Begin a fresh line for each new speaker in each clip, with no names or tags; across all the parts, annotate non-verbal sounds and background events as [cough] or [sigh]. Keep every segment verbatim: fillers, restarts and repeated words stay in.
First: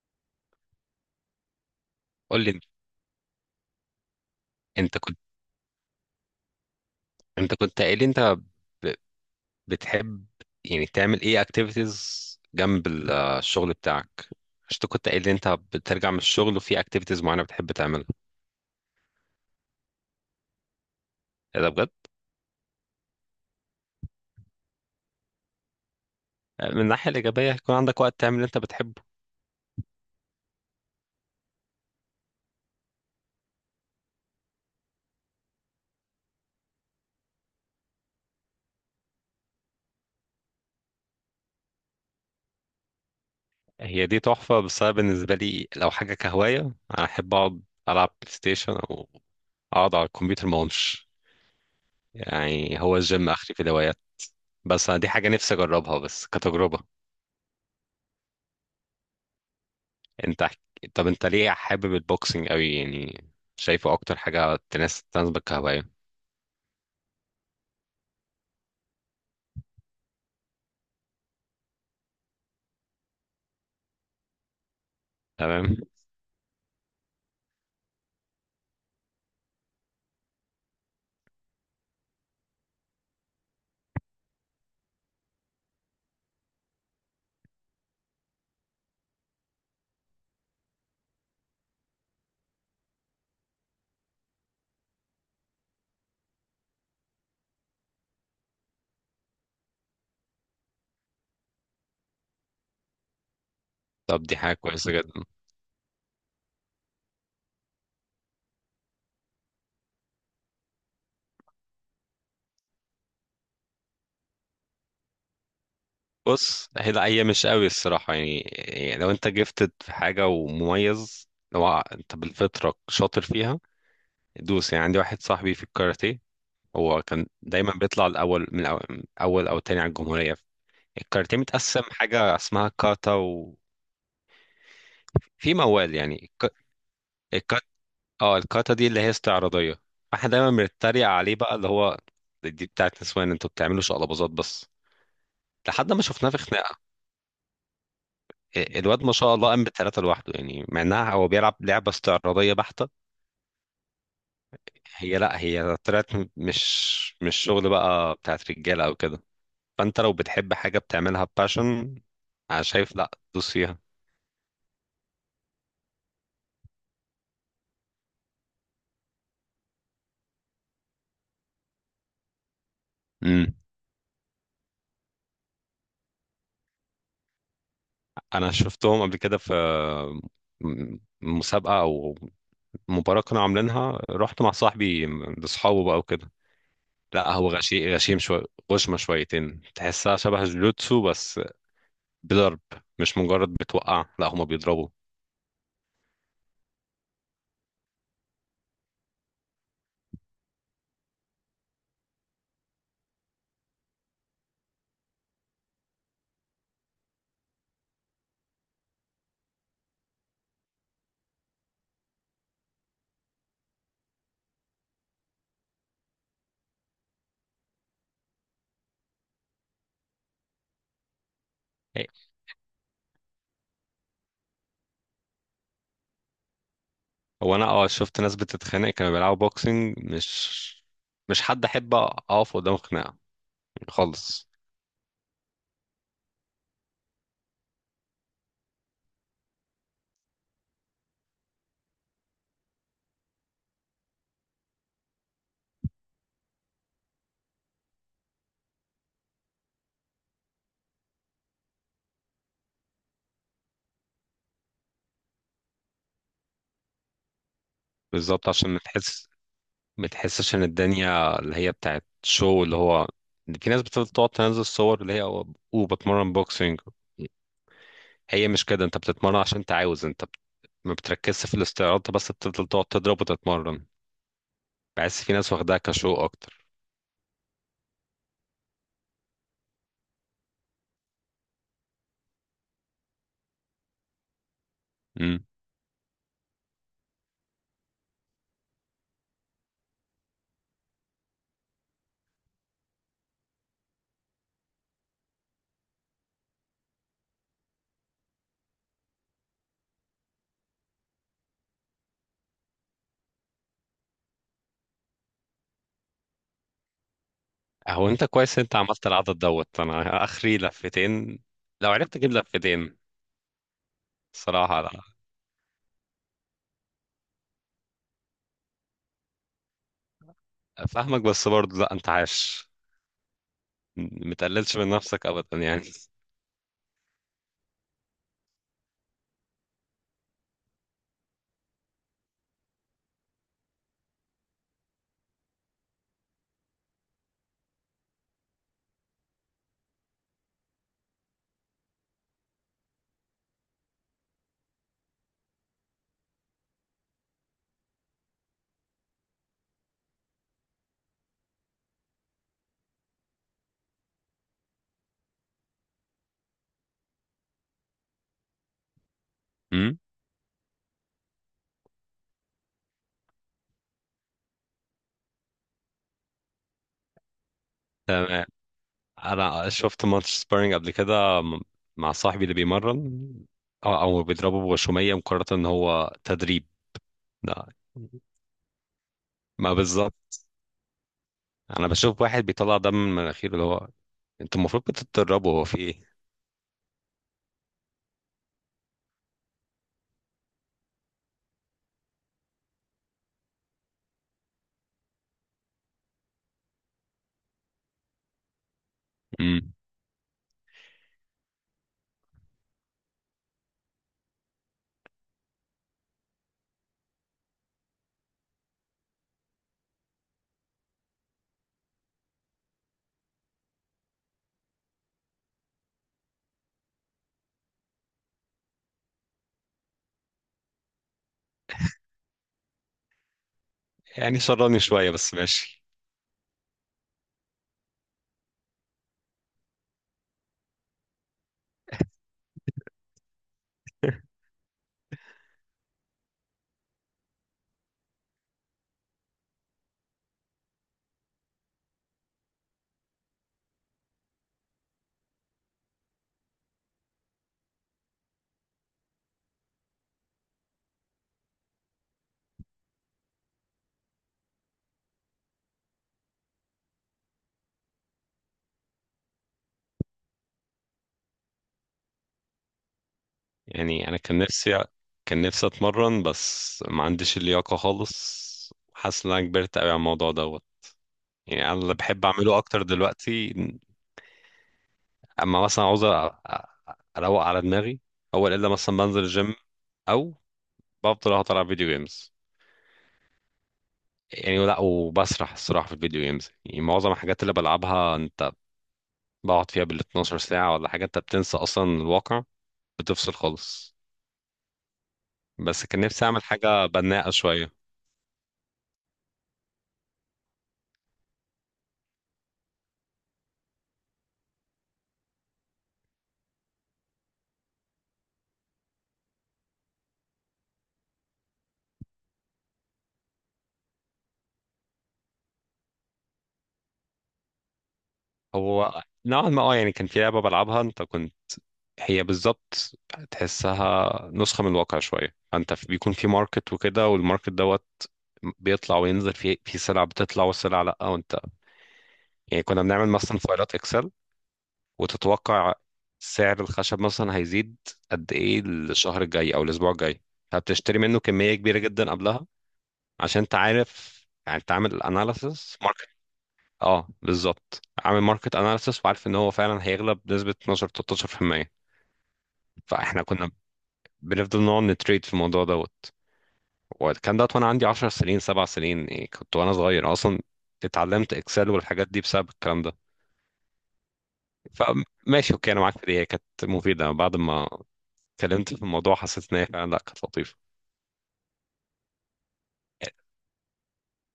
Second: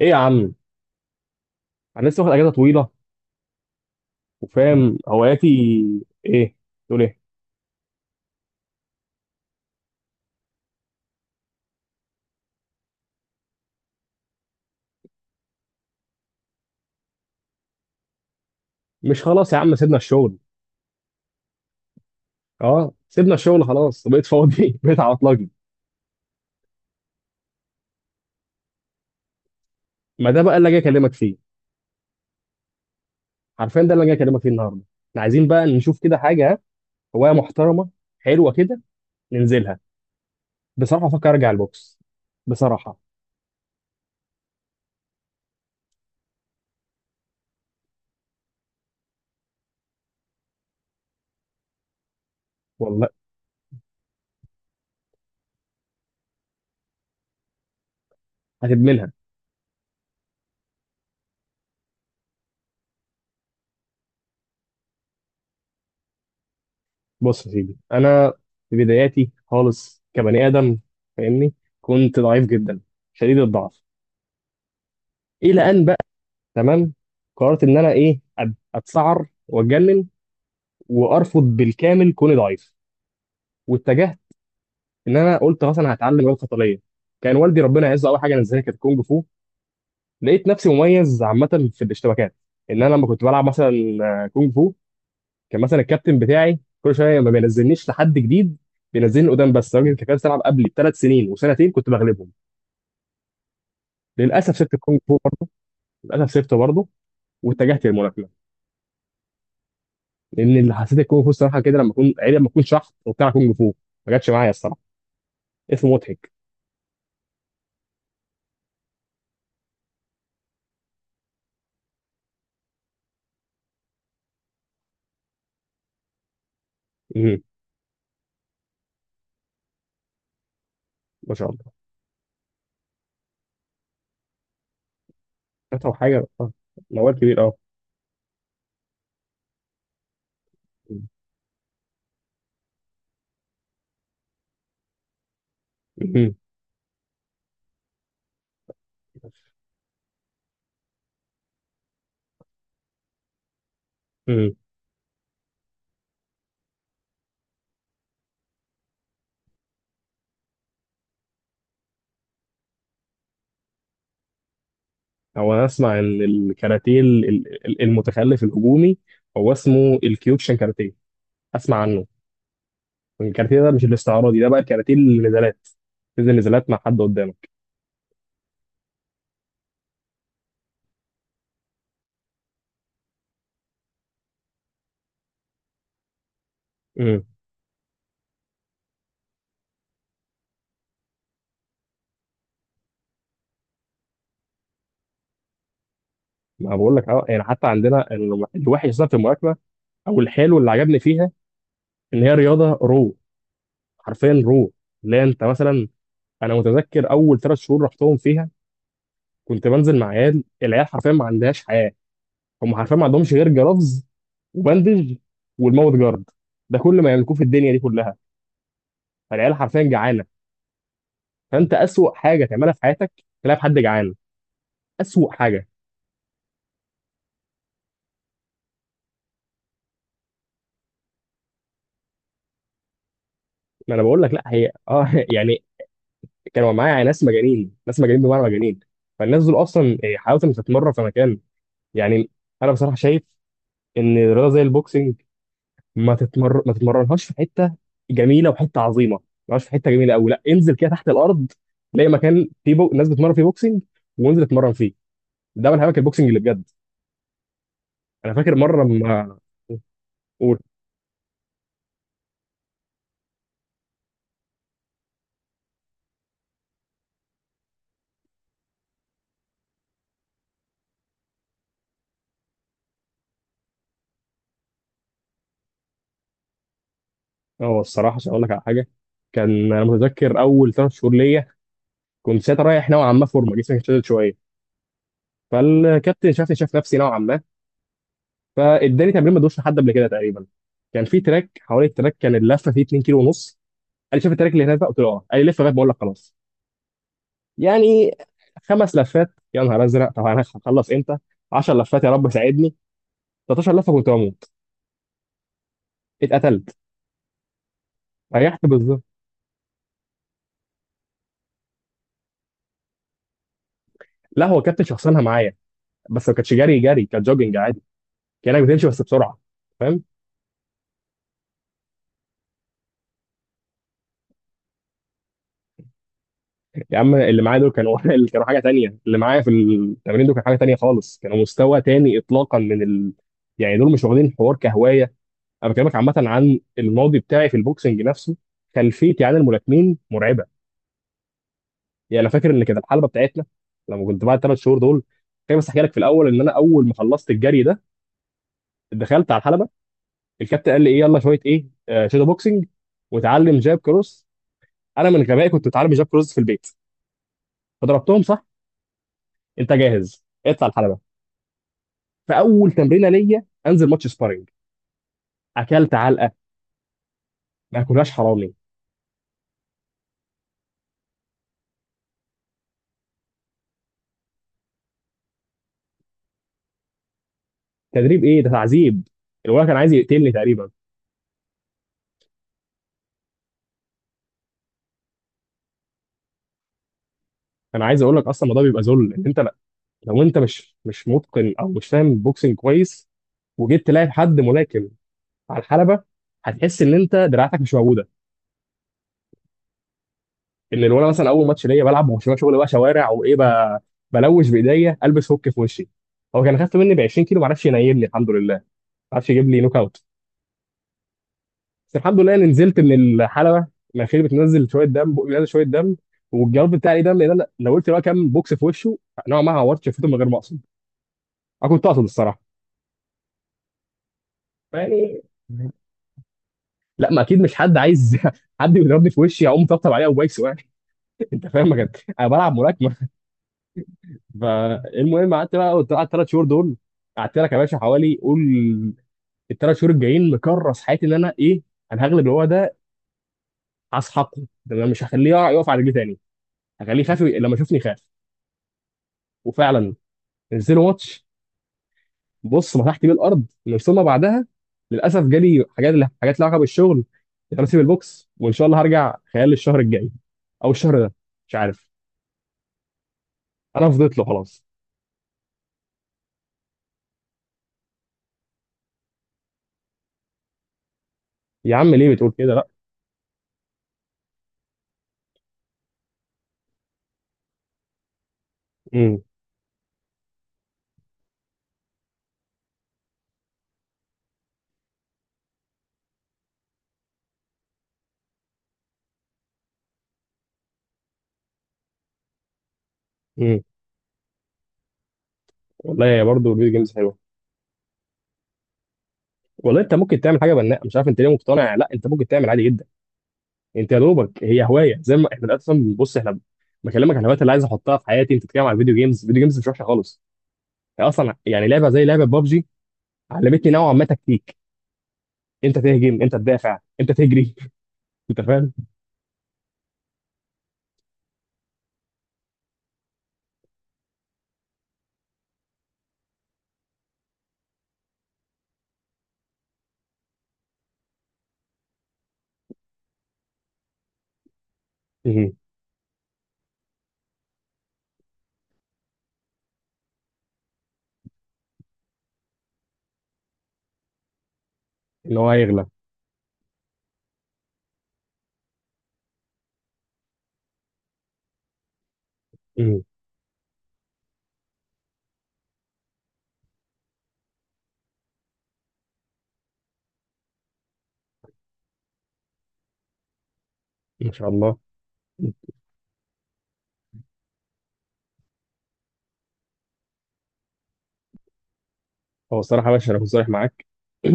ايه يا عم. انا لسه واخد
قول
اجازه
لي.
طويله وفاهم
انت كنت
هواياتي. ايه؟ تقول ايه؟
انت كنت قايل لي انت ب- بتحب يعني تعمل ايه اكتيفيتيز جنب ال- الشغل بتاعك؟ مش انت كنت قايل لي انت بترجع من الشغل وفي اكتيفيتيز معينه بتحب تعملها؟
مش خلاص يا عم سيبنا الشغل.
ايه ده بجد؟
اه سيبنا الشغل خلاص وبقيت فاضي [laughs] بقيت على اطلاقي.
من الناحيه الايجابيه هيكون عندك وقت تعمل اللي انت بتحبه.
ما ده بقى اللي جاي اكلمك فيه، حرفيا ده اللي جاي اكلمك فيه النهارده. احنا عايزين بقى نشوف كده حاجه ها، هوايه محترمه، حلوه كده، ننزلها. بصراحه افكر ارجع البوكس، بصراحه.
هي دي تحفه، بس انا بالنسبه لي لو حاجه كهوايه، انا احب اقعد العب بلاي ستيشن او اقعد على الكمبيوتر ما اقومش، يعني هو
والله
الجيم اخري في الهوايات. بس انا دي حاجه نفسي اجربها بس كتجربه.
هتدمنها.
انت حك... طب انت ليه حابب البوكسنج قوي يعني؟ شايفه اكتر حاجه تناسب تناسبك كهوايه؟
بص يا سيدي، انا في بداياتي خالص كبني ادم، فاهمني، كنت ضعيف جدا، شديد الضعف، الى
تمام.
ان بقى، تمام، قررت ان انا ايه أت- اتسعر واتجنن وارفض بالكامل كوني ضعيف، واتجهت. ان انا قلت خلاص انا هتعلم رياضه قتاليه. كان والدي ربنا يعزه اول حاجه نزلها كانت كونج فو. لقيت نفسي مميز عامه في الاشتباكات، ان انا لما كنت بلعب مثلا آه، كونج فو، كان مثلا الكابتن بتاعي كل شويه ما بينزلنيش لحد جديد، بينزلني قدام بس الراجل اللي كان بيلعب قبلي بثلاث سنين وسنتين كنت بغلبهم.
طب دي حاجه
للاسف سبت
كويسه
الكونج فو
جدا.
برضه- للاسف سبته برضه واتجهت للملاكمه، لان اللي حسيت الكونغ فو الصراحه كده لما اكون عيب، لما اكون شحط وبتاع كونغ فو ما جاتش معايا الصراحه. اسمه مضحك.
بص هي لا هي مش قوي الصراحه، يعني يعني لو انت جيفتد في حاجه ومميز، لو انت بالفطره شاطر فيها دوس يعني. عندي واحد صاحبي في الكاراتيه، هو كان
مهم.
دايما بيطلع الاول من أو- اول او تاني على الجمهوريه.
ما
الكاراتيه
شاء الله.
متقسم حاجه اسمها كاتا، وفي
أتعب
موال
حاجه
يعني.
آه. موال كبير اه.
اه الكاتا دي اللي هي استعراضية، احنا دايما بنتريق عليه بقى اللي هو دي بتاعت نسوان انتوا بتعملوا شقلباظات بس، لحد ما شفناه
مهم.
في خناقة. ال- الواد ما شاء الله قام بثلاثة لوحده، يعني مع انها هو بيلعب لعبة استعراضية بحتة.
مهم.
هي لا هي طلعت م- مش مش شغل بقى بتاعت رجالة او كده. فانت لو بتحب حاجة بتعملها باشن، انا شايف لا دوس فيها.
هو انا اسمع ان الكاراتيه ال- ال- ال- المتخلف الهجومي، هو اسمه الكيوكشن كاراتيه، اسمع عنه.
امم.
الكاراتيه ده مش الاستعراضي ده، بقى الكاراتيه النزالات، تنزل نزالات مع حد قدامك.
انا شفتهم قبل كده في م- مسابقة او مباراة كانوا عاملينها، رحت مع صاحبي لاصحابه بقى وكده.
امم.
لا هو غشيم غشيم شوية، غشمة شويتين، تحسها شبه الجلوتسو بس، بضرب، مش مجرد بتوقع، لا هما بيضربوا.
ما بقول لك اه، يعني حتى عندنا ال- الوحش اصلا في الملاكمه، او الحلو اللي عجبني فيها ان هي رياضه رو، حرفيا روح. لا انت مثلا، انا متذكر اول ثلاث شهور رحتهم فيها، كنت بنزل مع عيال، العيال حرفيا ما عندهاش حياه. هم حرفيا ما عندهمش غير جرافز وبندج والماوث جارد، ده كل ما يملكوه في الدنيا دي كلها. فالعيال حرفيا جعانه. فانت
إيه.
اسوأ حاجه تعملها في حياتك تلاقي حد جعان، اسوأ حاجه.
هو انا اه شفت ناس بتتخانق كانوا بيلعبوا بوكسنج، مش مش حد احب اقف قدام خناقة
ما انا بقول لك لا
خالص.
هي اه [laughs] يعني كانوا معايا ناس مجانين، ناس مجانين بمعنى مجانين. فالناس دول اصلا إيه، حاولت ان تتمرن في مكان، يعني انا بصراحه شايف ان رياضه زي البوكسنج ما تتمر ما تتمرنهاش في حته جميله وحته عظيمه، ما تتمرنهاش في حته جميله قوي، لا انزل كده تحت الارض، تلاقي مكان فيه بو... ناس بتتمرن فيه بوكسنج، وانزل اتمرن فيه، ده من هواك البوكسنج اللي بجد. انا
بالظبط
فاكر
عشان ما
مره
تحس
ما،
ما تحسش
قول.
ان الدنيا اللي هي بتاعت شو اللي هو في ناس بتفضل تقعد تنزل صور اللي هي وبتمرن بوكسنج. هي مش كده، انت بتتمرن عشان انت عاوز، انت بت- ما بتركزش في الاستعراض، انت بس بتفضل تقعد تضرب وتتمرن. بحس في ناس واخداها كشو اكتر.
اه الصراحه عشان اقول لك على حاجه، كان انا متذكر اول ثلاث شهور ليا، كنت ساعتها رايح نوعا ما، فورمه جسمي كان شادد شويه،
امم.
فالكابتن شافني، شاف نفسي نوعا ما، فاداني تمرين ما دوش لحد قبل كده تقريبا. كان في تراك، حوالي التراك كان اللفه فيه اتنين كيلو ونص كيلو ونص. قال لي شاف التراك اللي هناك، بقى قلت له اه، قال لي لف لغايه ما اقول لك خلاص. يعني خمس لفات يا نهار ازرق، طب انا هخلص امتى؟ 10 لفات يا رب ساعدني، 13 لفه كنت بموت، اتقتلت،
هو انت كويس
ريحت
انت
بالظبط.
عملت العدد دوت، انا اخري لفتين. لو عرفت اجيب لفتين
لا هو
الصراحه
كابتن
لا.
شخصنها معايا. بس ما كانتش جري جري، كانت جوجنج عادي، كانك بتمشي بس بسرعه، فاهم؟
فاهمك بس برضه لا انت عاش، متقللش من نفسك ابدا يعني.
يا عم اللي معايا دول كانوا [laughs] اللي كانوا حاجه تانية، اللي معايا في التمرين دول كان حاجه تانية خالص، كانوا مستوى تاني اطلاقا من ال... يعني دول مش واخدين الحوار كهوايه. انا بكلمك عامه عن الماضي بتاعي في البوكسنج نفسه. خلفيتي عن الملاكمين مرعبه. يعني انا فاكر ان كانت الحلبه بتاعتنا لما كنت بعد الثلاث شهور دول، كان بس احكي لك في الاول ان انا اول ما خلصت الجري ده دخلت على الحلبه، الكابتن قال لي ايه يلا شويه ايه آه شادو بوكسنج وتعلم جاب كروس. انا من غبائي كنت اتعلم جاب كروس في البيت فضربتهم صح. انت
امم.
جاهز اطلع الحلبه. فاول تمرينه ليا انزل ماتش سبارنج، اكلت علقه ما كلهاش
تمام.
حرامي.
انا شفت ماتش سبارينج قبل كده م- مع صاحبي اللي بيمرن، او أو بيضربه بغشوميه مقارنه ان هو تدريب؟ لا.
تدريب ايه ده، تعذيب. الولد
ما
كان عايز يقتلني
بالظبط.
تقريبا.
انا بشوف واحد بيطلع دم من مناخيره اللي هو انتوا المفروض بتتدربوا، هو في
انا عايز اقول لك اصلا الموضوع بيبقى ذل ان انت لا- لو انت مش مش متقن او مش فاهم بوكسنج كويس وجيت تلاعب حد ملاكم على الحلبه، هتحس ان انت دراعتك مش موجوده.
ايه؟
ان لو انا مثلا اول ماتش ليا بلعب ما هوش شغل بقى شوارع وايه ب- بلوش بايديا البس هوك في وشي، هو كان خف مني ب 20 كيلو ما عرفش ينيلني الحمد لله، ما عرفش يجيب لي نوك اوت. بس الحمد لله اني نزلت من الحلبه الاخير بتنزل شويه دم، بقي بينزل شويه دم. والجواب بتاعي ليه دم لان انا لو قلت بقى كام بوكس في وشه، نوعا ما عورت شفته من غير ما اقصد، انا كنت اقصد الصراحه،
يعني شراني شوية
يعني
بس ماشي.
لا ما اكيد مش حد عايز [laughs] حد يضربني في وشي اقوم طبطب عليه او بايسه يعني. [laughs] انت فاهم ما كان- انا بلعب ملاكمه. فالمهم قعدت بقى، قلت قعدت ثلاث شهور دول، قعدت لك يا باشا حوالي قول الثلاث شهور الجايين مكرس حياتي ان انا ايه، انا هغلب الوضع ده، هسحقه، ده انا مش هخليه يقع- يقف على رجليه تاني، هخليه يخاف لما يشوفني، يخاف. وفعلا نزلوا ماتش، بص مسحت بيه الارض من ثم بعدها. للاسف جالي حاجات، حاجات لها علاقه بالشغل، انا سيب البوكس، وان شاء الله هرجع خلال الشهر الجاي او الشهر ده، مش عارف. انا
يعني أنا
فضيت له
كان
خلاص.
نفسي كان نفسي أتمرن بس ما عنديش اللياقة خالص، حاسس إن أنا كبرت أوي على الموضوع دوت. يعني أنا
يا عم
اللي
ليه
بحب
بتقول كده؟
أعمله
لا.
أكتر دلوقتي، أما مثلا عاوز أ- أ- أروق على دماغي، أول إلا مثلا بنزل
امم.
الجيم، أو بفضل أقعد ألعب فيديو جيمز. يعني لا وبسرح الصراحة في الفيديو جيمز، يعني معظم الحاجات اللي بلعبها أنت بقعد فيها بال اثنا عشر ساعة ولا حاجة، أنت بتنسى أصلا الواقع، بتفصل
امم.
خالص. بس كان
والله
نفسي أعمل
برضه الفيديو
حاجة
جيمز حلوه.
بناءة شوية.
والله انت ممكن تعمل حاجه بناءه، مش عارف انت ليه مقتنع لا، انت ممكن تعمل عادي جدا. انت يا دوبك هي هوايه زي ما احنا اصلا، بص احنا بكلمك عن الهوايات اللي عايز احطها في حياتي، انت بتتكلم عن الفيديو جيمز، الفيديو جيمز مش وحشه خالص. هي اصلا يعني لعبه زي لعبه بابجي علمتني نوعا ما تكتيك، انت تهجم انت تدافع انت تجري. [laughs] انت فاهم؟
هو نوعا ما اه يعني كان في لعبة بلعبها انت كنت، هي بالظبط، تحسها نسخة من الواقع شوية، انت في- بيكون في ماركت وكده، والماركت دوت بيطلع وينزل، في في سلع بتطلع وسلع لا، وانت يعني كنا بنعمل مثلا فايلات اكسل
مهم.
وتتوقع سعر الخشب مثلا هيزيد قد ايه الشهر الجاي او الاسبوع الجاي، فبتشتري منه كمية كبيرة جدا قبلها عشان انت عارف يعني انت عامل
ان هو
اناليسس
هيغلب.
ماركت. اه بالظبط عامل ماركت اناليسس وعارف ان هو فعلا هيغلب بنسبة اتناشر تلتاشر في المية.
مهم.
فاحنا كنا بنفضل نقعد نتريد في الموضوع دوت، وكان دوت وانا عندي 10 سنين 7 سنين يعني، كنت وانا صغير اصلا اتعلمت اكسل والحاجات دي بسبب الكلام ده.
ما شاء الله.
فماشي اوكي انا معاك في دي، هي كانت مفيده، بعد ما اتكلمت في الموضوع حسيت ان هي فعلا لا كانت لطيفه.
هو الصراحه يا باشا انا كنت صريح معاك.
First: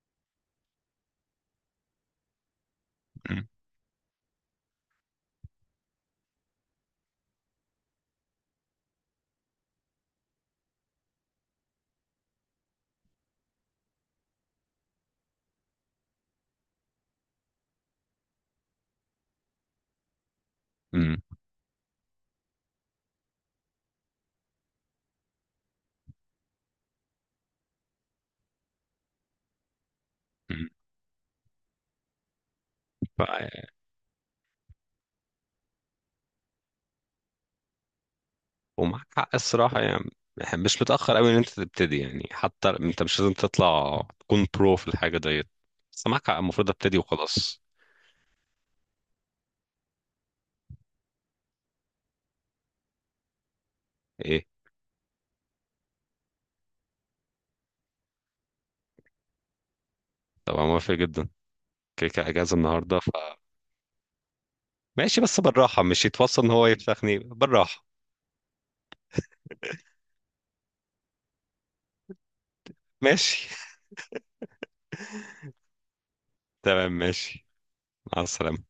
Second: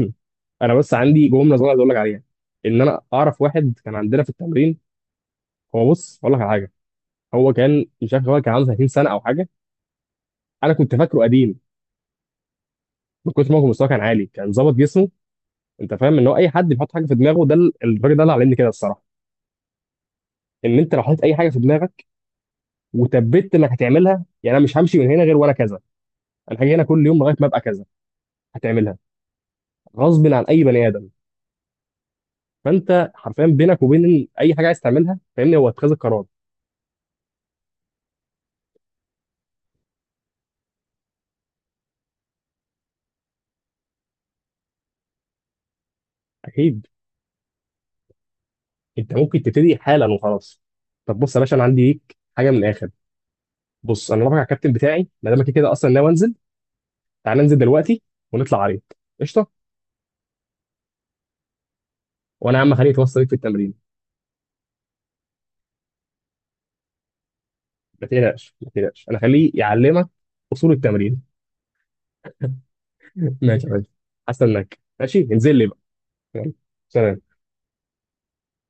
[clears throat] انا بس عندي جمله صغيره عايز اقول لك عليها، ان انا اعرف
أمم،
واحد كان عندنا في التمرين، هو بص اقول لك على حاجه، هو كان مش عارف، هو كان عنده 30 سنه او حاجه، انا كنت فاكره قديم. من كتر ما هو مستواه كان عالي، كان ظابط جسمه. انت فاهم ان هو اي حد بيحط حاجه في دماغه، ده ال- الراجل ده اللي علمني كده الصراحه، ان انت لو
أمم،
حطيت اي حاجه في دماغك وثبت انك هتعملها، يعني انا مش همشي من هنا غير وانا كذا، انا هاجي هنا كل يوم لغايه ما ابقى كذا، هتعملها غصب عن اي
أمم.
بني ادم. فانت
ف...
حرفيا بينك وبين اي حاجه عايز تعملها فاهمني، هو اتخاذ القرار.
ومعاك حق الصراحه يعني، مش متاخر قوي ان انت تبتدي يعني، حتى انت مش لازم تطلع تكون برو في الحاجه ديت، بس معاك حق المفروض
اكيد،
ابتدي وخلاص.
انت ممكن تبتدي حالا وخلاص. طب بص يا باشا، انا عندي ليك حاجه من الاخر. بص انا رافع على
ايه.
الكابتن بتاعي، ما دام كده كده اصلا ناوي انزل، تعال ننزل دلوقتي ونطلع عريض، قشطه.
طبعا موافق جدا. كده كده اجازه
وانا يا عم خليه
النهارده.
يتوصل بيك في التمرين.
ماشي بس بالراحة، مش يتوصل ان هو يفسخني، بالراحة.
ما تقلقش، ما تقلقش، انا خليه يعلمك اصول التمرين.
ماشي
ماشي يا باشا، حاسس انك ماشي، انزل لي بقى، يلا.
[laughs] تمام
سلام.
ماشي. مع السلامة.